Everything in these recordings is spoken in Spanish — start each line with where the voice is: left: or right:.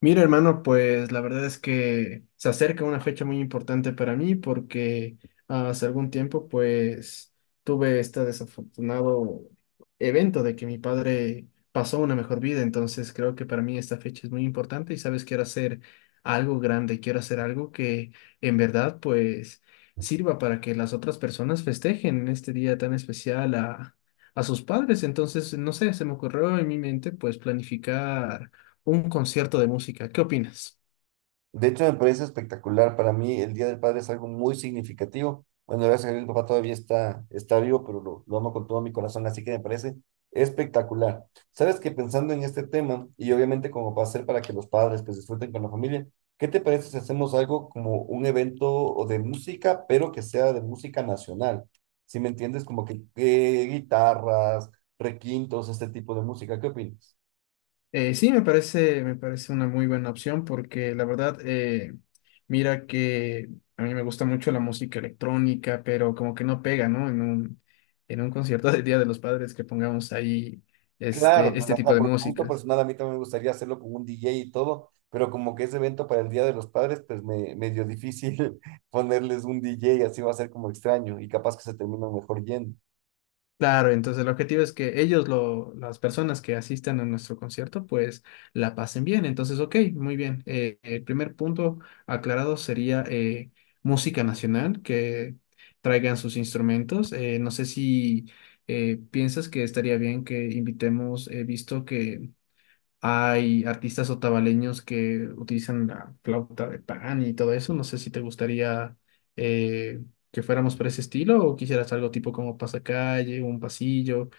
left: Mira, hermano, pues la verdad es que se acerca una fecha muy importante para mí porque hace algún tiempo pues tuve este desafortunado evento de que mi padre pasó una mejor vida, entonces creo que para mí esta fecha es muy importante y sabes, quiero hacer algo grande, quiero hacer algo que en verdad pues sirva para que las otras personas festejen en este día tan especial a sus padres. Entonces no sé, se me ocurrió en mi mente pues planificar un concierto de música. ¿Qué opinas?
right: De hecho, me parece espectacular. Para mí, el Día del Padre es algo muy significativo. Bueno, gracias a Dios, mi papá todavía está vivo, pero lo amo con todo mi corazón, así que me parece espectacular. Sabes que pensando en este tema, y obviamente como para hacer para que los padres pues disfruten con la familia, ¿qué te parece si hacemos algo como un evento de música, pero que sea de música nacional? Si me entiendes, como que guitarras, requintos, este tipo de música, ¿qué opinas?
left: Sí, me parece una muy buena opción porque la verdad, mira que a mí me gusta mucho la música electrónica, pero como que no pega, ¿no? En un concierto del Día de los Padres que pongamos ahí
right: Claro, pues,
left: este
right: o sea,
left: tipo de
right: por gusto
left: músicas.
right: personal a mí también me gustaría hacerlo con un DJ y todo, pero como que ese evento para el Día de los Padres, pues me dio difícil ponerles un DJ, así va a ser como extraño y capaz que se termina mejor yendo.
left: Claro, entonces el objetivo es que las personas que asistan a nuestro concierto, pues la pasen bien. Entonces, ok, muy bien. El primer punto aclarado sería música nacional, que traigan sus instrumentos. No sé si piensas que estaría bien que invitemos. He visto que hay artistas otavaleños que utilizan la flauta de pan y todo eso. No sé si te gustaría eh, que fuéramos por ese estilo o quisieras algo tipo como pasacalle, un pasillo.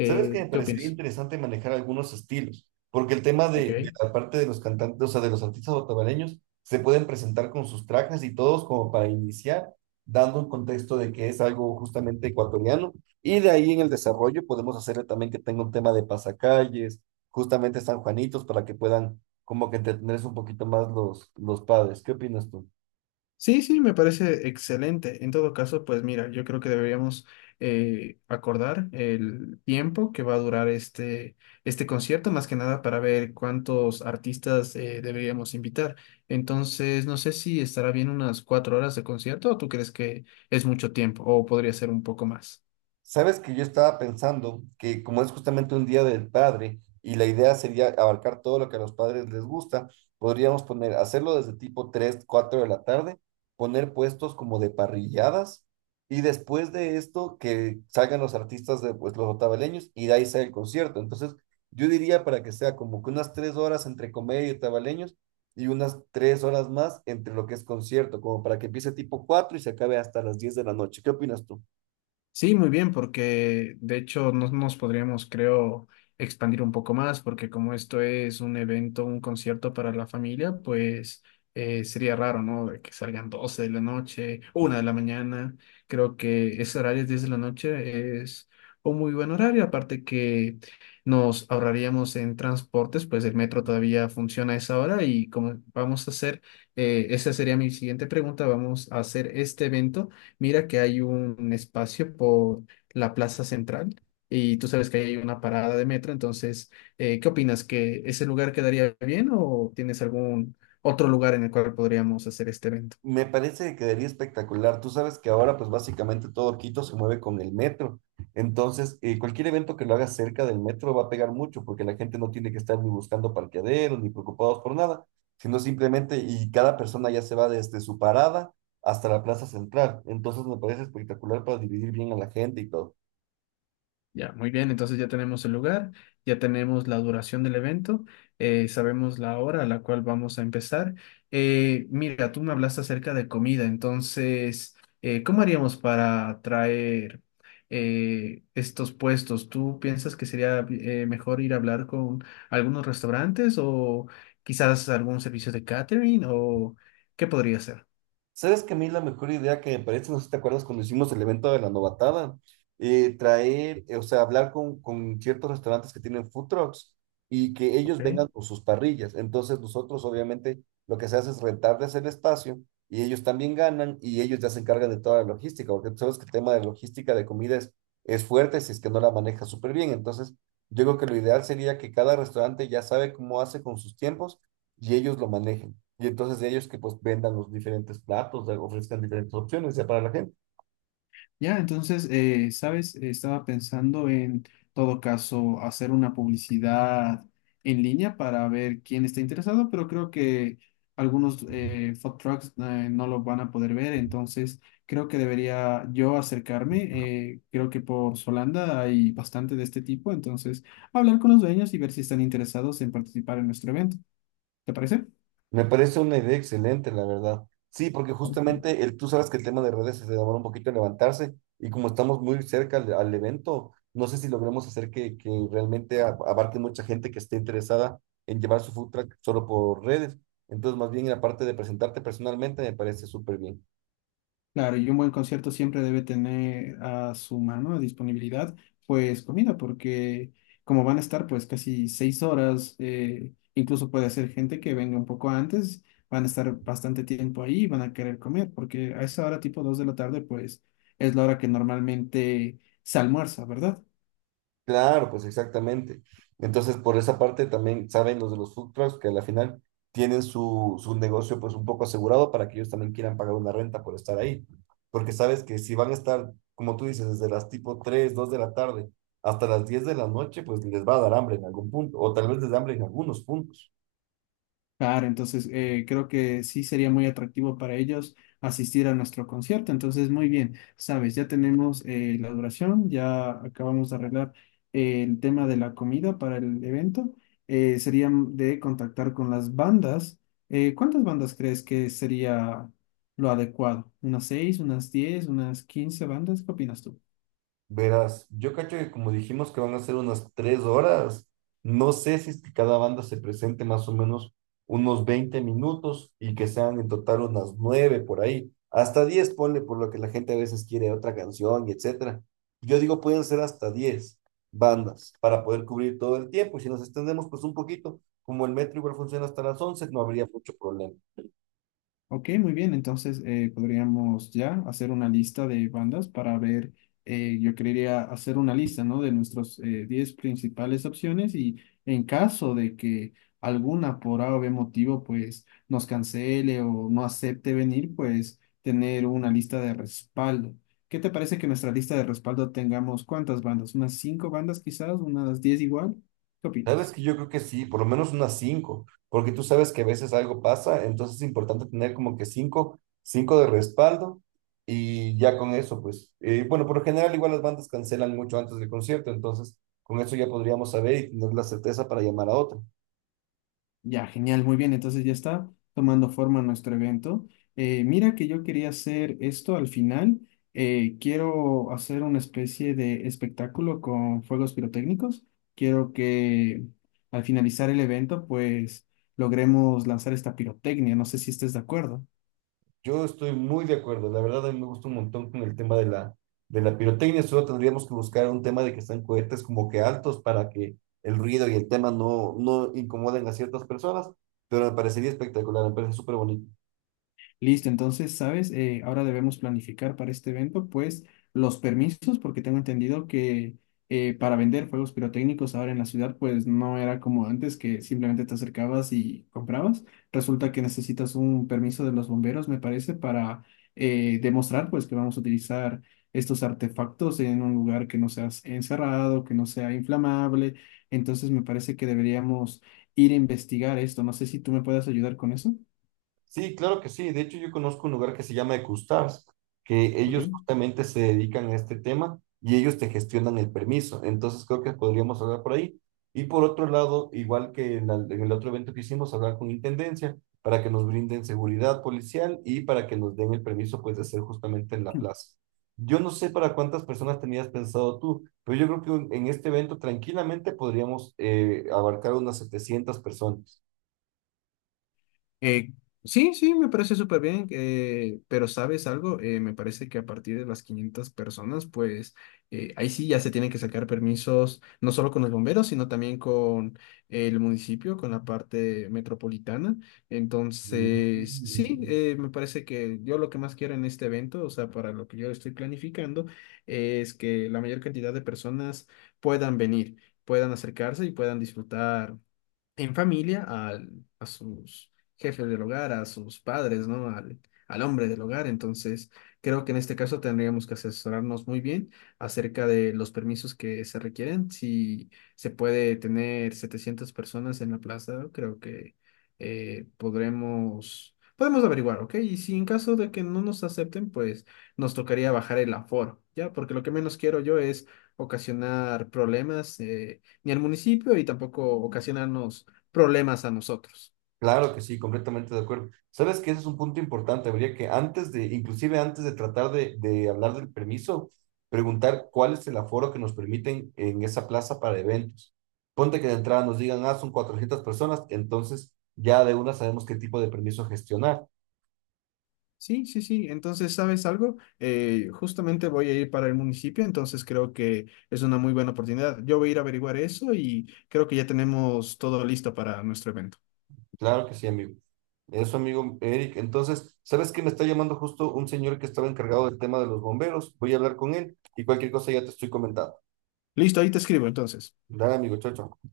right: Sabes que me
left: ¿qué
right: parecería
left: opinas?
right: interesante manejar algunos estilos, porque el tema de
left: Ok.
right: la parte de los cantantes, o sea, de los artistas otavareños, se pueden presentar con sus trajes y todos como para iniciar, dando un contexto de que es algo justamente ecuatoriano, y de ahí en el desarrollo podemos hacerle también que tenga un tema de pasacalles, justamente San Juanitos, para que puedan como que entretenerse un poquito más los padres. ¿Qué opinas tú?
left: Sí, sí, me parece excelente. En todo caso, pues mira, yo creo que deberíamos acordar el tiempo que va a durar este concierto, más que nada para ver cuántos artistas deberíamos invitar. Entonces, no sé si estará bien unas 4 horas de concierto o tú crees que es mucho tiempo o podría ser un poco más.
right: Sabes que yo estaba pensando que como es justamente un día del padre y la idea sería abarcar todo lo que a los padres les gusta, podríamos poner, hacerlo desde tipo 3 4 de la tarde, poner puestos como de parrilladas y después de esto que salgan los artistas de pues, los otavaleños y de ahí sale el concierto. Entonces yo diría para que sea como que unas 3 horas entre comedia y otavaleños y unas 3 horas más entre lo que es concierto, como para que empiece tipo 4 y se acabe hasta las 10 de la noche. ¿Qué opinas tú?
left: Sí, muy bien, porque de hecho nos podríamos, creo, expandir un poco más, porque como esto es un evento, un concierto para la familia, pues sería raro, ¿no? De que salgan 12 de la noche, una de la mañana. Creo que ese horario 10 de la noche es un muy buen horario, aparte que nos ahorraríamos en transportes, pues el metro todavía funciona a esa hora. Y como vamos a hacer, esa sería mi siguiente pregunta, vamos a hacer este evento, mira que hay un espacio por la plaza central y tú sabes que ahí hay una parada de metro. Entonces, ¿qué opinas? ¿Que ese lugar quedaría bien o tienes algún otro lugar en el cual podríamos hacer este evento?
right: Me parece que quedaría espectacular. Tú sabes que ahora pues básicamente todo Quito se mueve con el metro. Entonces, cualquier evento que lo hagas cerca del metro va a pegar mucho porque la gente no tiene que estar ni buscando parqueaderos ni preocupados por nada, sino simplemente y cada persona ya se va desde su parada hasta la plaza central. Entonces, me parece espectacular para dividir bien a la gente y todo.
left: Ya, muy bien, entonces ya tenemos el lugar, ya tenemos la duración del evento, sabemos la hora a la cual vamos a empezar. Mira, tú me hablaste acerca de comida. Entonces, ¿cómo haríamos para traer estos puestos? ¿Tú piensas que sería mejor ir a hablar con algunos restaurantes o quizás algún servicio de catering o qué podría ser?
right: ¿Sabes que a mí la mejor idea que me parece, no sé si te acuerdas cuando hicimos el evento de la novatada, traer, o sea, hablar con ciertos restaurantes que tienen food trucks y que ellos
left: Ok.
right: vengan con sus parrillas? Entonces nosotros obviamente lo que se hace es rentarles el espacio y ellos también ganan y ellos ya se encargan de toda la logística, porque tú sabes que el tema de logística de comida es fuerte si es que no la maneja súper bien. Entonces yo creo que lo ideal sería que cada restaurante ya sabe cómo hace con sus tiempos y ellos lo manejen. Y entonces ellos que pues vendan los diferentes platos, ofrezcan diferentes opciones ya para la gente.
left: Ya, entonces, ¿sabes? Estaba pensando en todo caso hacer una publicidad en línea para ver quién está interesado, pero creo que algunos food trucks no lo van a poder ver. Entonces creo que debería yo acercarme. Creo que por Solanda hay bastante de este tipo, entonces hablar con los dueños y ver si están interesados en participar en nuestro evento. ¿Te parece?
right: Me parece una idea excelente, la verdad. Sí, porque justamente el, tú sabes que el tema de redes se demora un poquito en levantarse y como estamos muy cerca al evento, no sé si logremos hacer que realmente abarque mucha gente que esté interesada en llevar su food truck solo por redes. Entonces, más bien la parte de presentarte personalmente me parece súper bien.
left: Claro, y un buen concierto siempre debe tener a su mano, a disponibilidad, pues comida, porque como van a estar pues casi 6 horas, incluso puede ser gente que venga un poco antes, van a estar bastante tiempo ahí y van a querer comer, porque a esa hora tipo 2 de la tarde pues es la hora que normalmente se almuerza, ¿verdad?
right: Claro, pues exactamente. Entonces, por esa parte también saben los de los food trucks que a la final tienen su negocio pues un poco asegurado para que ellos también quieran pagar una renta por estar ahí. Porque sabes que si van a estar, como tú dices, desde las tipo 3 2 de la tarde hasta las 10 de la noche, pues les va a dar hambre en algún punto, o tal vez les da hambre en algunos puntos.
left: Claro, entonces creo que sí sería muy atractivo para ellos asistir a nuestro concierto. Entonces, muy bien, sabes, ya tenemos la duración, ya acabamos de arreglar el tema de la comida para el evento. Sería de contactar con las bandas. ¿cuántas bandas crees que sería lo adecuado? ¿Unas 6, unas 10, unas 15 bandas? ¿Qué opinas tú?
right: Verás, yo cacho que como dijimos que van a ser unas 3 horas, no sé si es que cada banda se presente más o menos unos 20 minutos y que sean en total unas nueve por ahí, hasta 10 ponle por lo que la gente a veces quiere otra canción y etcétera. Yo digo pueden ser hasta 10 bandas para poder cubrir todo el tiempo y si nos extendemos pues un poquito, como el metro igual funciona hasta las 11 no habría mucho problema.
left: Ok, muy bien. Entonces podríamos ya hacer una lista de bandas para ver. Yo quería hacer una lista, ¿no? De nuestros 10 principales opciones y en caso de que alguna por A o B motivo pues nos cancele o no acepte venir, pues tener una lista de respaldo. ¿Qué te parece que nuestra lista de respaldo tengamos cuántas bandas? ¿Unas 5 bandas quizás? ¿Unas 10 igual? ¿Qué
right: Sabes
left: opinas?
right: que yo creo que sí, por lo menos unas cinco, porque tú sabes que a veces algo pasa, entonces es importante tener como que cinco de respaldo y ya con eso, pues, bueno, por lo general igual las bandas cancelan mucho antes del concierto, entonces con eso ya podríamos saber y tener la certeza para llamar a otra.
left: Ya, genial, muy bien. Entonces ya está tomando forma nuestro evento. Mira que yo quería hacer esto al final. Quiero hacer una especie de espectáculo con fuegos pirotécnicos. Quiero que al finalizar el evento, pues logremos lanzar esta pirotecnia. No sé si estés de acuerdo.
right: Yo estoy muy de acuerdo, la verdad a mí me gusta un montón con el tema de de la pirotecnia, solo tendríamos que buscar un tema de que están cohetes como que altos para que el ruido y el tema no incomoden a ciertas personas, pero me parecería espectacular, me parece súper bonito.
left: Listo, entonces, ¿sabes? Ahora debemos planificar para este evento, pues, los permisos, porque tengo entendido que para vender fuegos pirotécnicos ahora en la ciudad, pues no era como antes, que simplemente te acercabas y comprabas. Resulta que necesitas un permiso de los bomberos, me parece, para demostrar, pues, que vamos a utilizar estos artefactos en un lugar que no sea encerrado, que no sea inflamable. Entonces, me parece que deberíamos ir a investigar esto. No sé si tú me puedes ayudar con eso.
right: Sí, claro que sí. De hecho, yo conozco un lugar que se llama Ecustars, que ellos
left: Ok.
right: justamente se dedican a este tema y ellos te gestionan el permiso. Entonces, creo que podríamos hablar por ahí. Y por otro lado, igual que en el otro evento que hicimos, hablar con Intendencia para que nos brinden seguridad policial y para que nos den el permiso, pues, de hacer justamente en la plaza. Yo no sé para cuántas personas tenías pensado tú, pero yo creo que en este evento tranquilamente podríamos abarcar unas 700 personas.
left: Eh, sí, sí, me parece súper bien, pero ¿sabes algo? Me parece que a partir de las 500 personas, pues ahí sí ya se tienen que sacar permisos, no solo con los bomberos, sino también con el municipio, con la parte metropolitana. Entonces, sí,
right: Mm.
left: me parece que yo lo que más quiero en este evento, o sea, para lo que yo estoy planificando, es que la mayor cantidad de personas puedan venir, puedan acercarse y puedan disfrutar en familia al- a sus jefes del hogar, a sus padres, ¿no? Al, al hombre del hogar. Entonces, creo que en este caso tendríamos que asesorarnos muy bien acerca de los permisos que se requieren. Si se puede tener 700 personas en la plaza, creo que podremos... Podemos averiguar, ¿ok? Y si en caso de que no nos acepten, pues nos tocaría bajar el aforo, ¿ya? Porque lo que menos quiero yo es ocasionar problemas ni al municipio y tampoco ocasionarnos problemas a nosotros.
right: Claro que sí, completamente de acuerdo. Sabes que ese es un punto importante. Habría que antes inclusive antes de tratar de hablar del permiso, preguntar cuál es el aforo que nos permiten en esa plaza para eventos. Ponte que de entrada nos digan, ah, son 400 personas, entonces ya de una sabemos qué tipo de permiso gestionar.
left: Sí, sí, sí. Entonces, ¿sabes algo? Justamente voy a ir para el municipio, entonces creo que es una muy buena oportunidad. Yo voy a ir a averiguar eso y creo que ya tenemos todo listo para nuestro evento.
right: Claro que sí, amigo. Eso, amigo Eric. Entonces, ¿sabes que me está llamando justo un señor que estaba encargado del tema de los bomberos? Voy a hablar con él y cualquier cosa ya te estoy comentando.
left: Listo, ahí te escribo entonces.
right: Dale, amigo, chao, chao.